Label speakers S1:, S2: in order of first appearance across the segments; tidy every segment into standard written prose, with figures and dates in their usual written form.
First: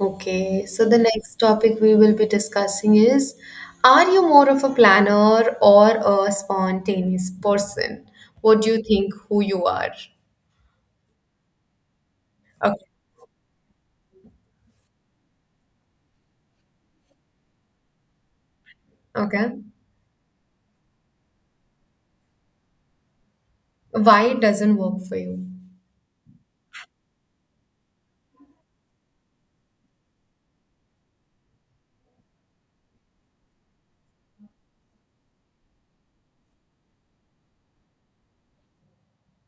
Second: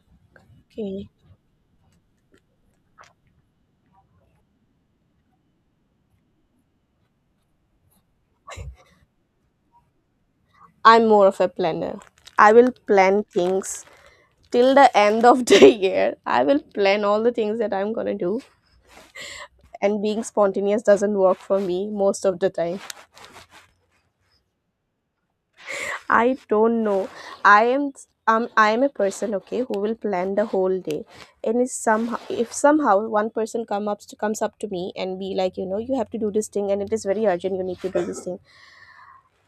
S1: Okay, so the
S2: Okay.
S1: next topic we will be discussing is, are you more of a planner or a spontaneous person? What do you think who you are?
S2: I'm more of a planner. I will
S1: Okay.
S2: plan things till the end of the year. I will plan all the things that I'm gonna do.
S1: Okay.
S2: And being spontaneous doesn't work for me most of the time.
S1: Why it doesn't work for you?
S2: I don't know. I am I am a person, okay, who will plan the whole day. And if somehow one person comes up to me and be like, you know, you have to do this thing and it is very urgent, you need to do this thing.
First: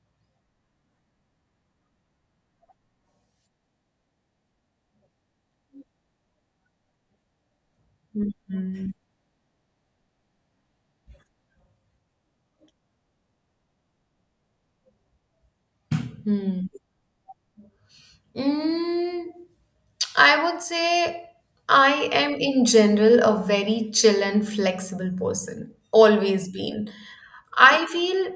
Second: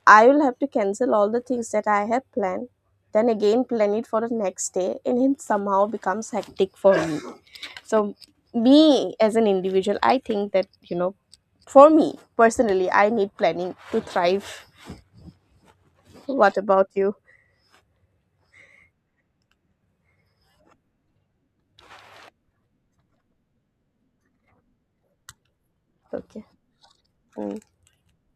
S2: I will have to cancel all the things that I have planned, then again plan it for the next day, and it somehow becomes hectic for me. So, me as an individual, I think that, you know, for me personally, I need planning to thrive. What
S1: Hmm.
S2: about you?
S1: Mm, I would say I am in general a very chill and flexible person,
S2: Okay.
S1: always been.
S2: Mm,
S1: I feel,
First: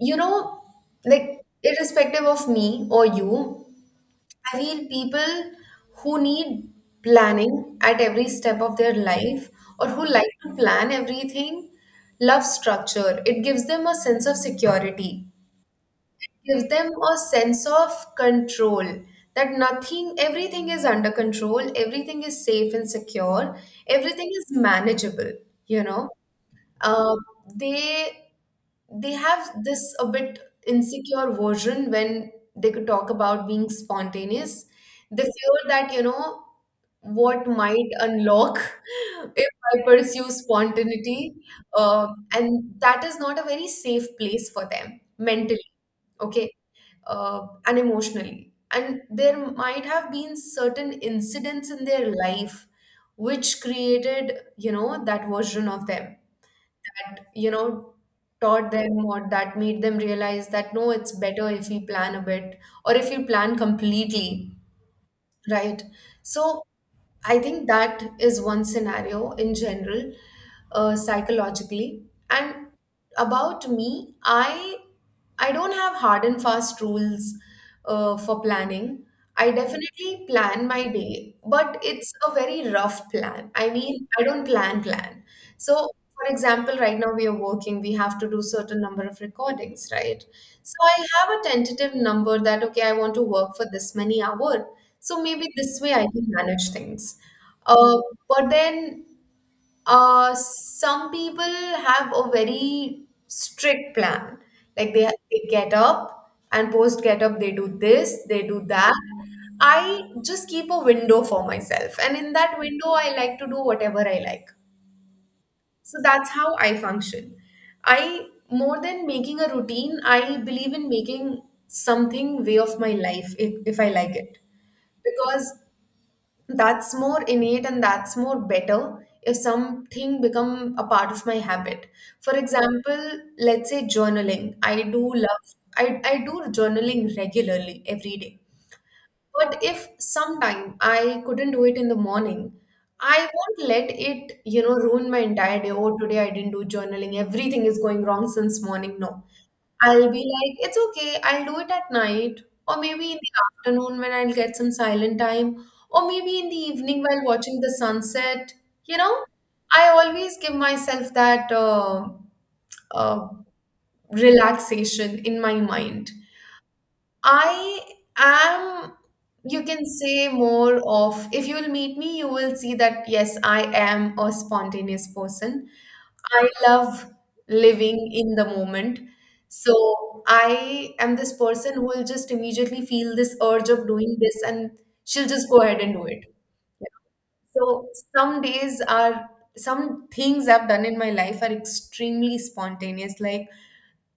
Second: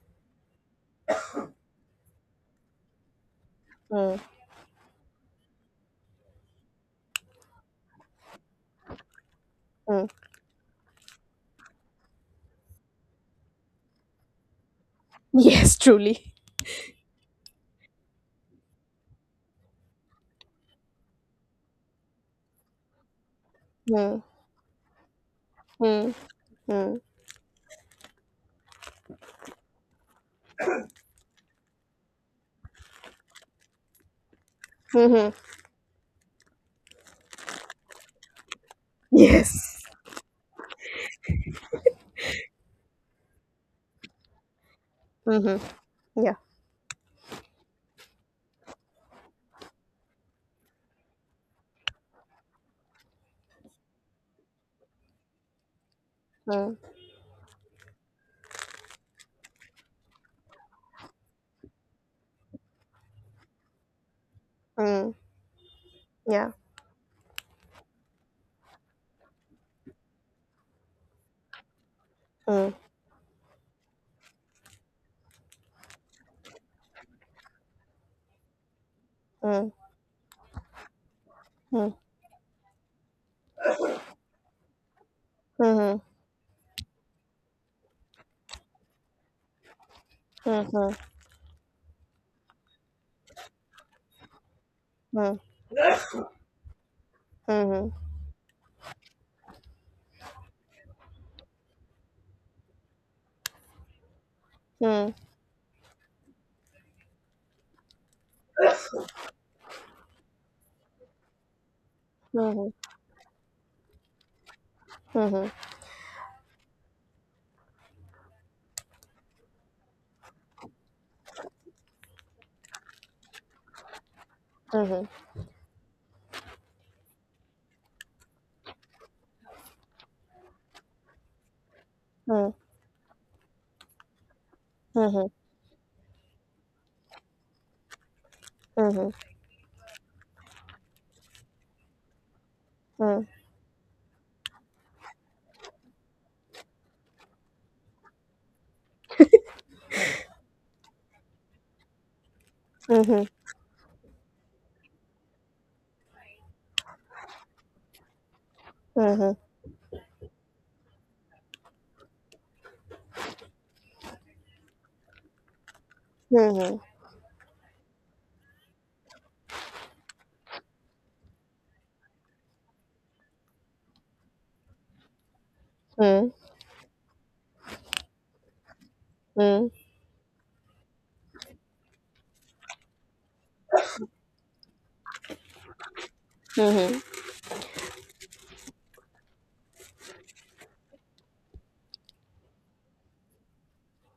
S1: you know, like irrespective of me or you,
S2: mm,
S1: I feel people who need planning at every step of their life or who
S2: mm.
S1: like to plan everything love structure. It gives them a sense of security,
S2: Yes, truly.
S1: gives them a sense of control that nothing, everything is under control, everything is safe and secure,
S2: Mm,
S1: everything is manageable, you know,
S2: mm, mm.
S1: uh, they they have this a bit insecure version when they could talk about being spontaneous. They
S2: Hmm.
S1: fear that, you know, what might unlock if I
S2: Yes.
S1: pursue spontaneity. Uh, and that is not a very safe place for them
S2: Hmm.
S1: mentally,
S2: Yeah.
S1: okay, and emotionally. And there might have been certain incidents in their life which created, you know, that version of them,
S2: Mm,
S1: that you know, taught them or that made them realize that no, it's better if we plan a bit or if you plan completely.
S2: mm,
S1: Right.
S2: yeah.
S1: So I think that is one scenario in general, psychologically. And
S2: Mm,
S1: about me, I don't have hard and fast rules for planning. I
S2: mm,
S1: definitely plan my day, but
S2: mm,
S1: it's a very rough plan. I mean, I don't plan plan. So,
S2: mm-hmm,
S1: for example, right now we are working, we have to do certain number of recordings, right?
S2: mm-hmm,
S1: So
S2: mm-hmm.
S1: I have a tentative number that okay, I want to work for this many hour. So maybe this way I can manage things.
S2: Mm-hmm.
S1: Uh, but then some people have a very strict plan. Like they,
S2: Mhm,
S1: they get up and post get up, they do this, they do that. I just keep a window for myself. And in that
S2: mhm,
S1: window, I like to do whatever I like.
S2: mhm,
S1: So that's how I function. I, more than making a routine, I believe in making something way of my life if I like it,
S2: mhm,
S1: because that's more innate and that's more better if something become a part of my habit. For
S2: mhm,
S1: example, let's say journaling,
S2: mhm,
S1: I do journaling regularly every day,
S2: mhm, mhm,
S1: but if sometime I couldn't do it in the morning, I
S2: mhm,
S1: won't let it, you know, ruin my entire day. Oh, today I didn't do journaling, everything is going wrong since morning. No, I'll be like, it's okay, I'll do it at night, or maybe in
S2: mhm,
S1: the afternoon when I'll get some silent time, or maybe in the evening while watching the sunset. You know, I always give myself that uh, relaxation in my mind.
S2: mhm, mhm,
S1: I am, you can say, more of, if you'll meet me, you will see that, yes, I am a spontaneous person. I love living in the moment.
S2: mhm,
S1: So I am this person who will just immediately feel this urge of doing this and she'll just go ahead and do it. Yeah.
S2: mhm.
S1: So some days are, some things I've done in my life are extremely spontaneous. Like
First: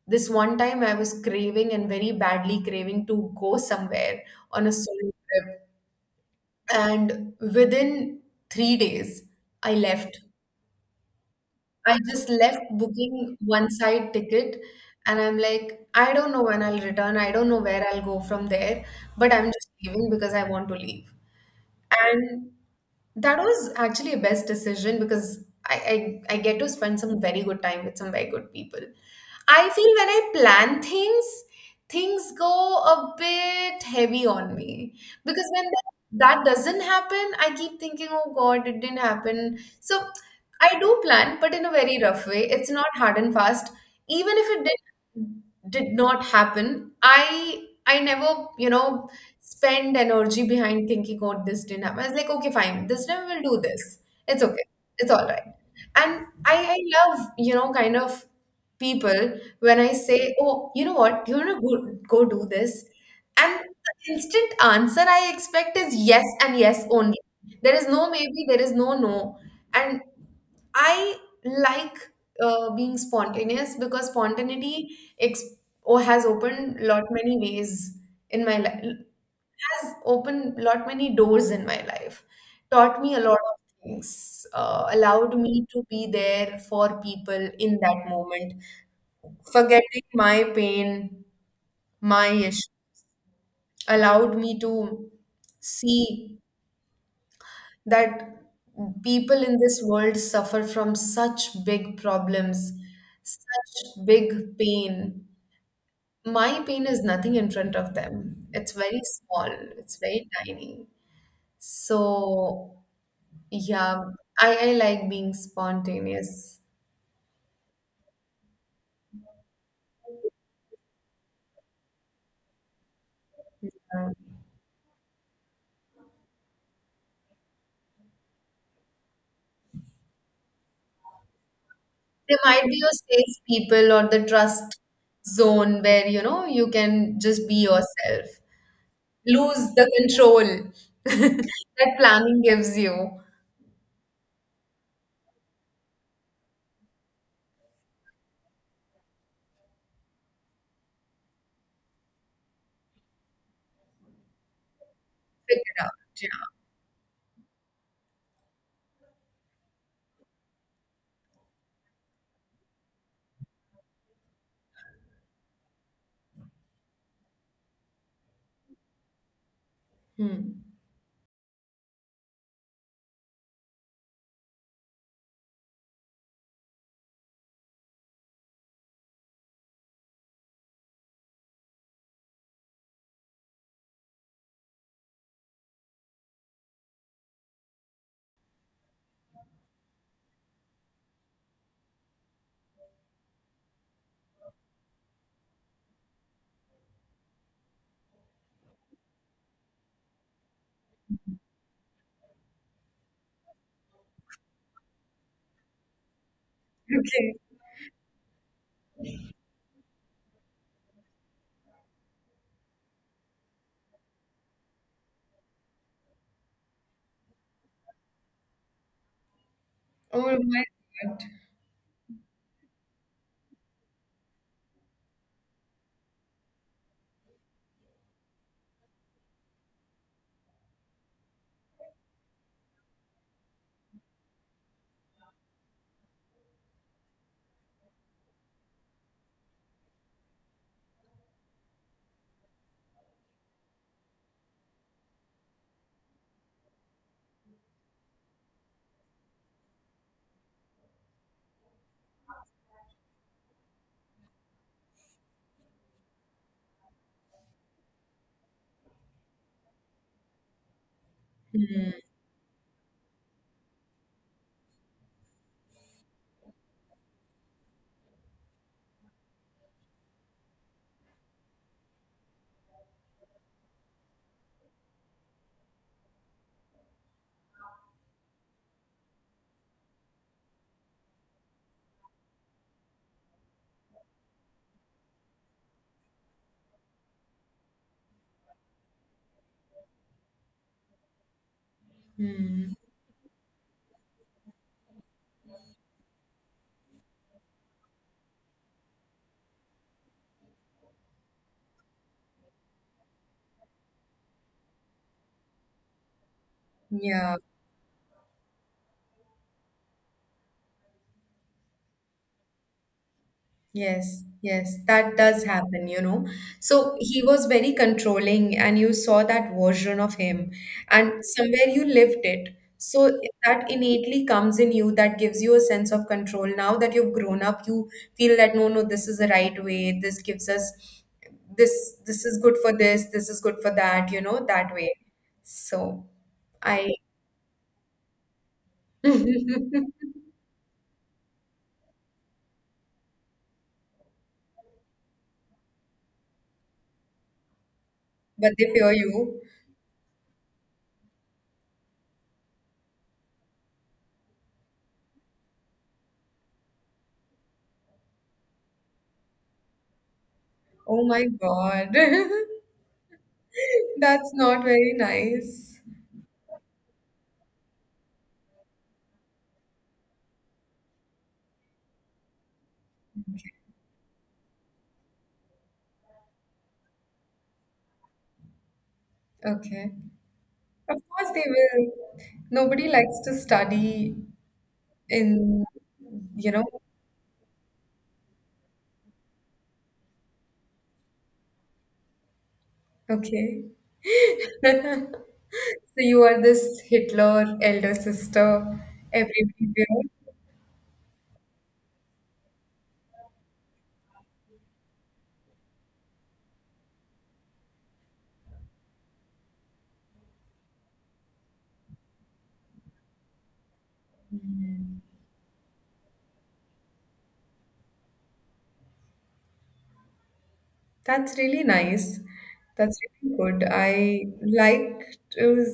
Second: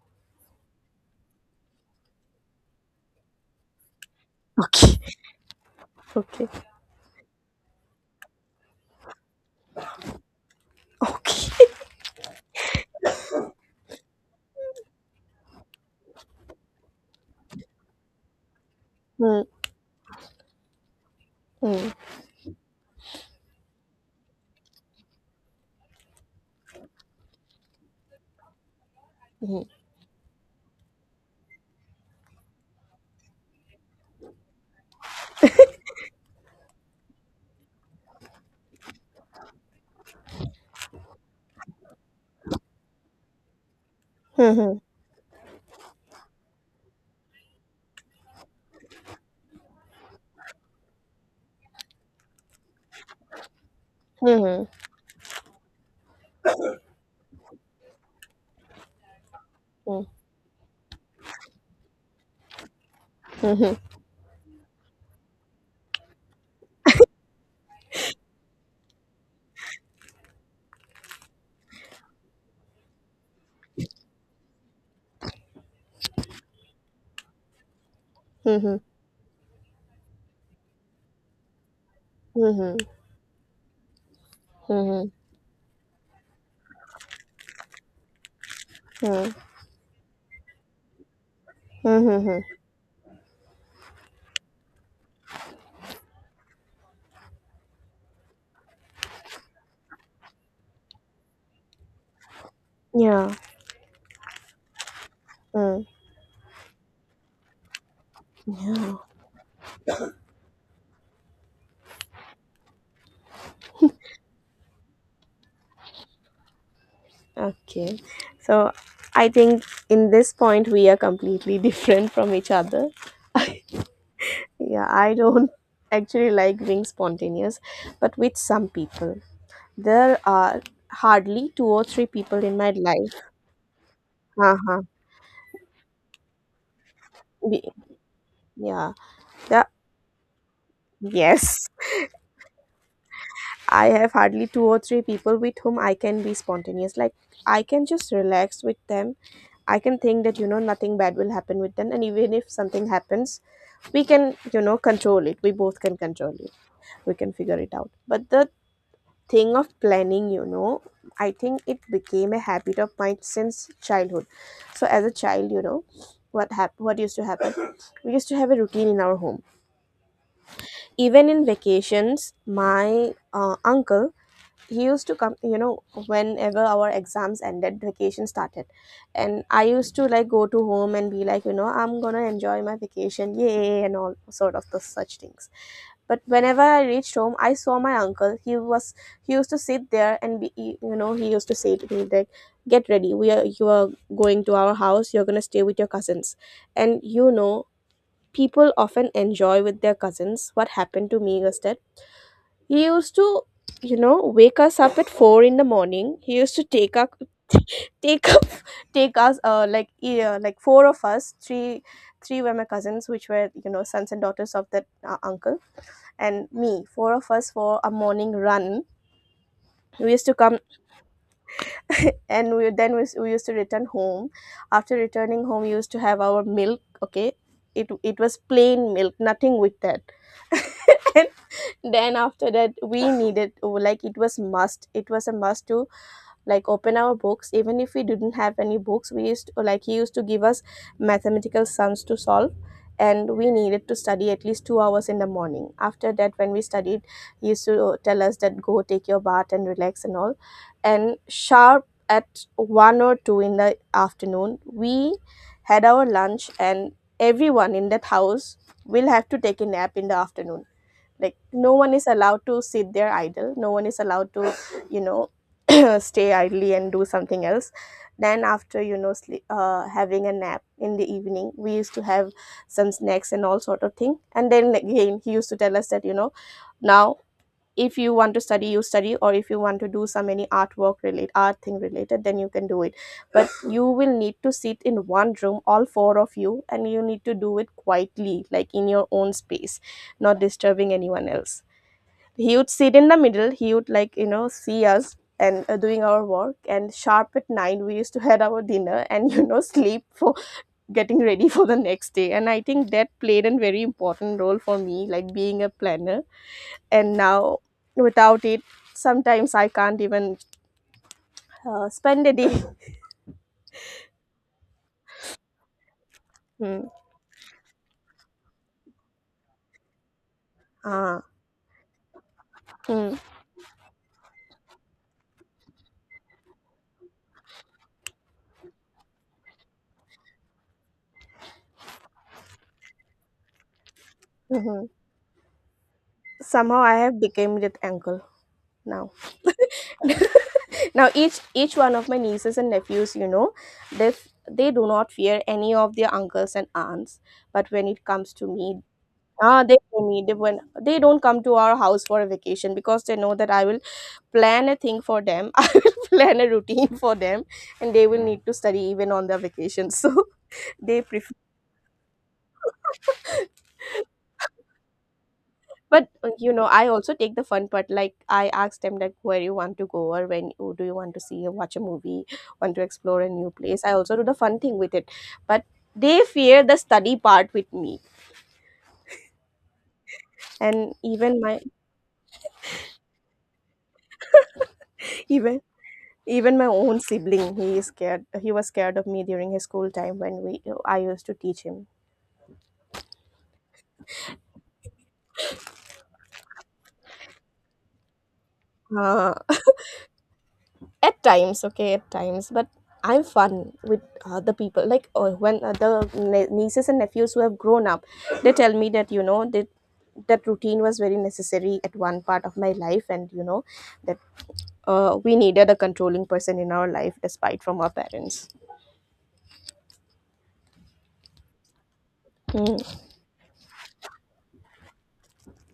S1: this one time I was craving and very badly craving to go somewhere on a solo trip.
S2: Okay.
S1: And within 3 days, I left.
S2: Okay.
S1: I just left booking one side ticket and I'm like, I don't know when I'll return. I don't know where I'll go from there, but
S2: Hmm.
S1: I'm just leaving because I want to leave.
S2: Hmm.
S1: And that was actually a best decision because I get to spend some very good time with some very good people.
S2: Mhm,
S1: I feel when I plan things, things go a bit heavy on me because when that doesn't happen, I keep thinking, oh God, it didn't happen. So I do plan, but in a very rough way. It's not hard and fast. Even if it
S2: mhm,
S1: did not happen, I never, you know, spend energy behind thinking, oh, this didn't happen. I was like, okay, fine, this time we'll do this. It's okay.
S2: mhm.
S1: It's all right. And I love, you know, kind of people when I
S2: Hmm.
S1: say, oh, you know what, you want to go, go do this? And
S2: Mhm,
S1: the instant answer I expect is yes and yes only. There is no maybe, there is no no. And I like being spontaneous because spontaneity ex- or has opened lot many ways in my
S2: mhm,
S1: life, has opened lot many doors in my life,
S2: mhm, mhm.
S1: taught me a lot of things,
S2: Hmm.
S1: allowed me to be there for people in that moment,
S2: Mhm.
S1: forgetting my pain, my
S2: Hmm.
S1: issue, allowed me to see that people in this world suffer from such big problems,
S2: Yeah.
S1: such big pain.
S2: Hmm.
S1: My pain is nothing in front of them. It's
S2: Yeah.
S1: very small, it's very tiny. So yeah, I like being spontaneous.
S2: Okay. So I think in this point we are completely different from each other.
S1: Um,
S2: Yeah, I don't actually like being spontaneous, but with some people. There are hardly two or three
S1: there
S2: people in
S1: might
S2: my
S1: be your
S2: life.
S1: safe people or the trust
S2: Uh-huh.
S1: zone where, you know, you can just be
S2: Be-
S1: yourself.
S2: Yeah. Yeah.
S1: Lose the control
S2: Yes.
S1: that planning gives you.
S2: I have hardly two or three people with whom I can be spontaneous. Like I can just relax with them. I can think that, you know, nothing bad will happen with them. And even if something happens, we can, you know, control it. We
S1: Pick
S2: both
S1: it up.
S2: can control it. We can figure it out. But the thing of planning, you know, I think it became a habit of mine since childhood. So as a child, you know, what used to happen, we used to have a routine in our home.
S1: Yeah. Hmm.
S2: Even in vacations, my uncle, he used to come, you know, whenever our exams ended, vacation started. And I used to like go to home and be like, you know, I'm gonna enjoy my vacation, yay, and all sort of those such things. But whenever I reached home, I saw my uncle. He was, he used to sit there and be you know, he used to say to me like, "Get ready. We are You are going to our house. You're gonna stay with your cousins." And, you know, people often enjoy with their cousins. What happened to me was that he used to, you know, wake us up at 4 in the morning. He used to
S1: Okay.
S2: take up take us like four of us, three were my cousins, which were, you know, sons and daughters of that uncle, and me, four of us, for a morning run. We
S1: Oh
S2: used to come
S1: my God.
S2: and we used to return home. After returning home, we used to have our milk. Okay, it was plain milk, nothing with that. And then after that, we needed, It was a must to like open our books. Even if we didn't have any books, we used to, like, he used to give us mathematical sums to solve, and we needed to study at least 2 hours in the morning. After that, when we studied, he used to tell us that go take your bath and relax and all. And sharp at 1 or 2 in the afternoon, we had our lunch. And everyone in that house will have to take a nap in the afternoon. Like, no one is allowed to sit there idle, no one is allowed to, you know, stay idly and do something else. Then after, you know, sleep, having a nap in the evening, we used to have some snacks and all sort of thing. And then again he used to tell us that, you know, now if you want to study you study, or if you want to do some any artwork related, art thing related, then you can do it. But you will need to sit in one room, all four of you, and you need to do it quietly, like in your own space, not disturbing anyone else. He would
S1: Hmm.
S2: sit in the middle, he would, like, you know, see us and doing our work. And sharp at 9, we used to had our dinner, and, you know, sleep for getting ready for the next day. And I think that played a very important role for me, like being a planner. And
S1: Yeah.
S2: now without it, sometimes I can't even spend a day.
S1: Yes, yes, that does happen, you know.
S2: Mm.
S1: So he was very controlling, and you saw that version of him,
S2: Ah.
S1: and somewhere you lived it. So
S2: Mm.
S1: that innately comes in you, that gives you a sense of control. Now that you've grown up, you feel that no, no, this is the right way. This gives us this, this is good for this, this is good for that, you know, that
S2: Hmm.
S1: way. So
S2: Somehow
S1: I,
S2: I have become that uncle now.
S1: but
S2: Now each one of my nieces and nephews, you know, they do not fear any of their uncles and aunts, but when it comes to
S1: they
S2: me,
S1: fear you.
S2: ah, they fear me. They, when they don't come to our house for a vacation, because they know that I will plan a thing for them. I will plan a routine for them, and they will need to study even on their vacation. So they
S1: Oh my
S2: prefer.
S1: God. That's not very nice.
S2: But you know, I also take the fun part, like I ask them like where you want to go, or when, oh, do you want to see or watch a movie, want to explore a new place. I also do the fun thing with it, but they fear the study part with me.
S1: Okay.
S2: And
S1: Of course
S2: even
S1: they
S2: my
S1: will. Nobody likes to study
S2: even
S1: in, you
S2: even
S1: know,
S2: my own sibling, he is scared, he was scared of me during his school time when we I used to teach him.
S1: okay. So you are this Hitler elder sister
S2: Uh,
S1: everywhere.
S2: at times, okay, at times, but I'm fun with other people. Like when other nieces and nephews who have grown up, they tell me that, you know, that that routine was very necessary at one part of my life. And, you know, that
S1: Mm.
S2: we needed a controlling person in our life despite from our parents.
S1: That's really nice. That's really good. I like to,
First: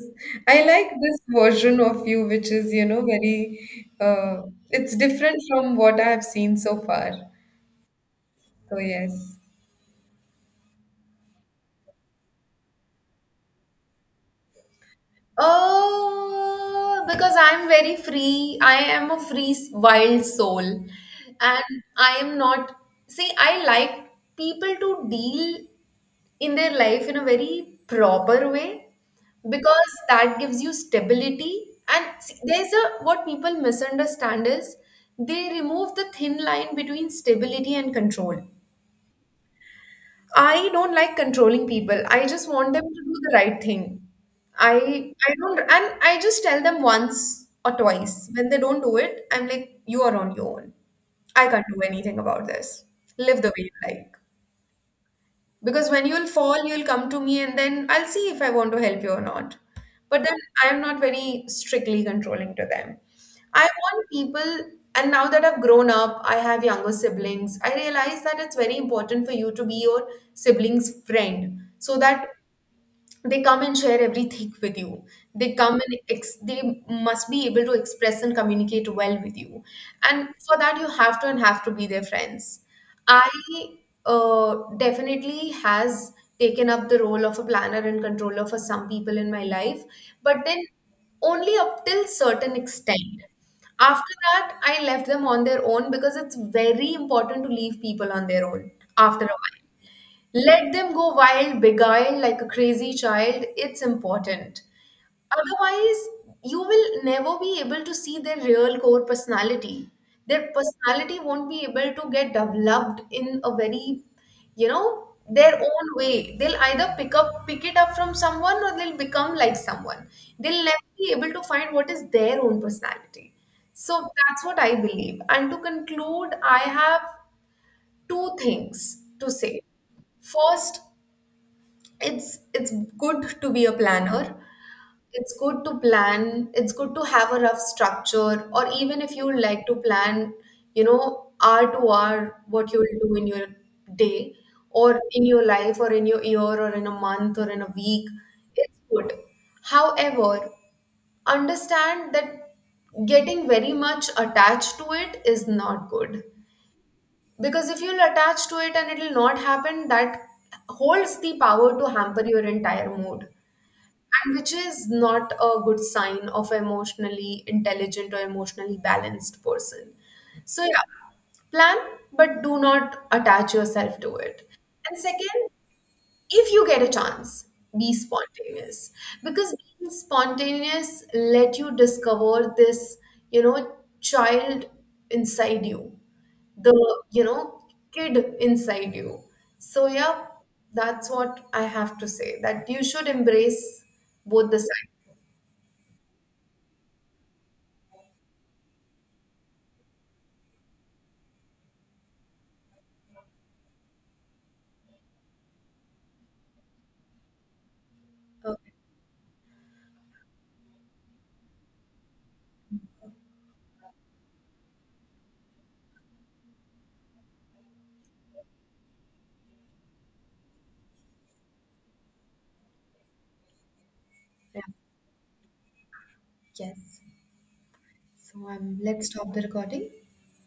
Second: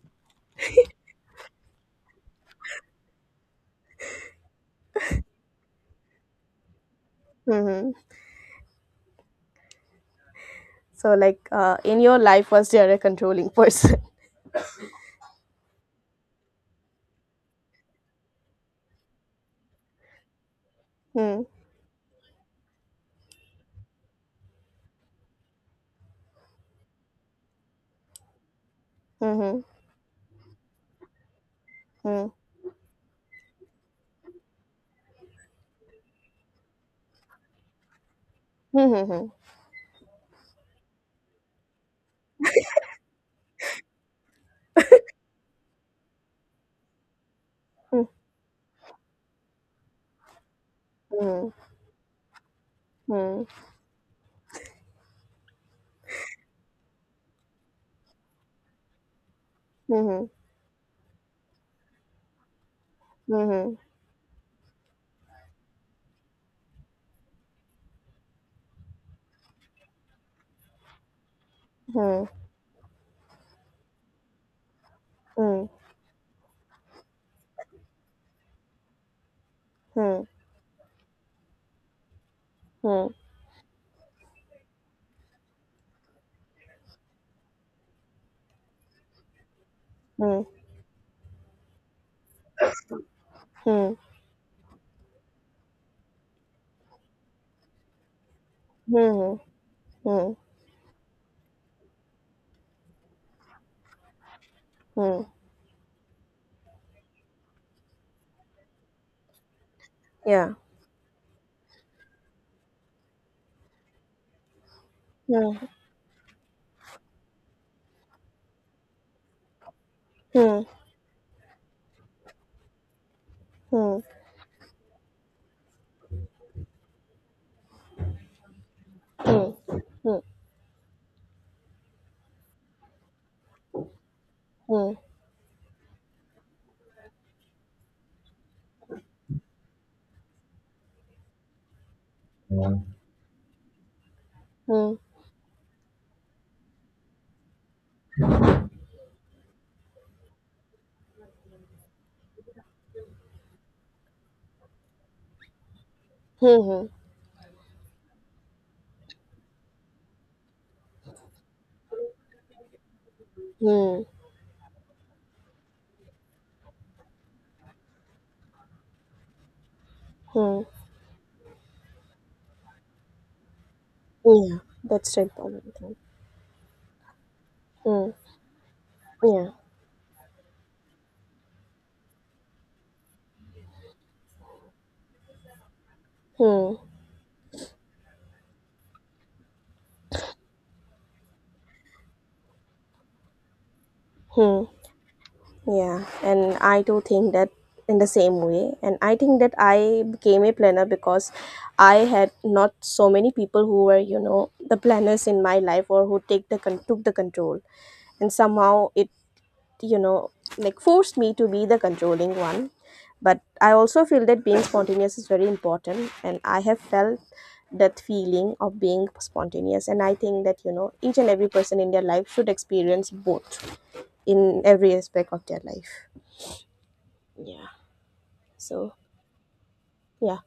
S1: I like this version of you, which is, you know, very, it's different from what I have seen so far.
S2: Mm-hmm.
S1: So yes.
S2: So, like, in your life, was there a controlling person?
S1: Oh, because I'm very free. I am a free, s- wild soul.
S2: Hmm.
S1: And I am not, see, I like people to deal in their life in a very proper way
S2: Hmm.
S1: because that gives you stability. And
S2: Hmm.
S1: see, there's a, what people misunderstand is they remove the thin line between stability and control.
S2: Hmm.
S1: I don't like controlling people. I just want them to do the right thing. I don't, and I just tell them once or
S2: Hmm.
S1: twice. When they don't do it, I'm like, you are on your own. I
S2: Hmm.
S1: can't do anything about this. Live
S2: Hmm.
S1: the way you like. Because when you'll fall, you'll come to me and then I'll see if I want to help you or not.
S2: Hmm.
S1: But
S2: Hmm.
S1: then I'm not very strictly controlling to them. I
S2: Hmm.
S1: want people, and now that I've grown up, I have younger siblings, I realize that it's very important for you to be your sibling's friend so
S2: Hmm.
S1: that they come and share everything with you, they
S2: Hmm.
S1: come and they must be able to express and communicate well with you,
S2: Hmm.
S1: and for that you have to, and have to be their friends.
S2: Hmm.
S1: I definitely has taken up the role of a planner and controller for some people in my life, but
S2: Hmm.
S1: then only up till certain extent.
S2: Hmm.
S1: After that I left them on their own because it's very important to leave people on their own after
S2: Hmm.
S1: a while.
S2: Hmm.
S1: Let them go wild, beguiled like a crazy child. It's important.
S2: Hmm.
S1: Otherwise, you will never be able to see their real core personality. Their
S2: Yeah.
S1: personality won't be able to get developed in a very, you know, their
S2: Hmm.
S1: own way. They'll either pick up, pick it up from someone, or they'll become like someone.
S2: Hmm.
S1: They'll never be able to find what is their own personality.
S2: Hmm.
S1: So that's what I believe. And to conclude, I have two things to say.
S2: Hmm.
S1: First, it's good to be a planner,
S2: Hmm.
S1: it's good to plan, it's good to have a rough structure, or even if you like to plan, you know, hour to hour,
S2: Yeah.
S1: what you
S2: Hmm.
S1: will do in your day
S2: Hmm. Hmm.
S1: or in your life or in your year or in a month or in a week, it's good. However, understand that getting very much attached to it is not good, because if you'll attach to it and it'll not happen, that holds the power to hamper your entire mood, and which is not a good sign of an emotionally intelligent or emotionally balanced person.
S2: Hmm.
S1: So yeah, plan, but do not attach yourself to it.
S2: Yeah,
S1: And
S2: that's the
S1: second,
S2: important thing.
S1: if you get a chance, be
S2: Hmm.
S1: spontaneous, because
S2: Yeah.
S1: being spontaneous let you discover this, you know, child inside you, the,
S2: Hmm.
S1: you know, kid inside you. So yeah, that's what I have to say, that you should embrace both the
S2: Hmm.
S1: sides.
S2: Yeah. And I do think that in the same way. And I think that I became a planner because I had not so many people who were, you know, the planners in my life, or who take the took the control. And
S1: Okay.
S2: somehow it, you know, like forced me to be the controlling one. But I also feel that being spontaneous is very important, and I have felt that feeling of being spontaneous. And I think that, you know, each and every person in their life should experience both
S1: Yeah.
S2: in every aspect of their life.
S1: Yes.
S2: Yeah.
S1: So
S2: So
S1: let's stop the recording.
S2: yeah.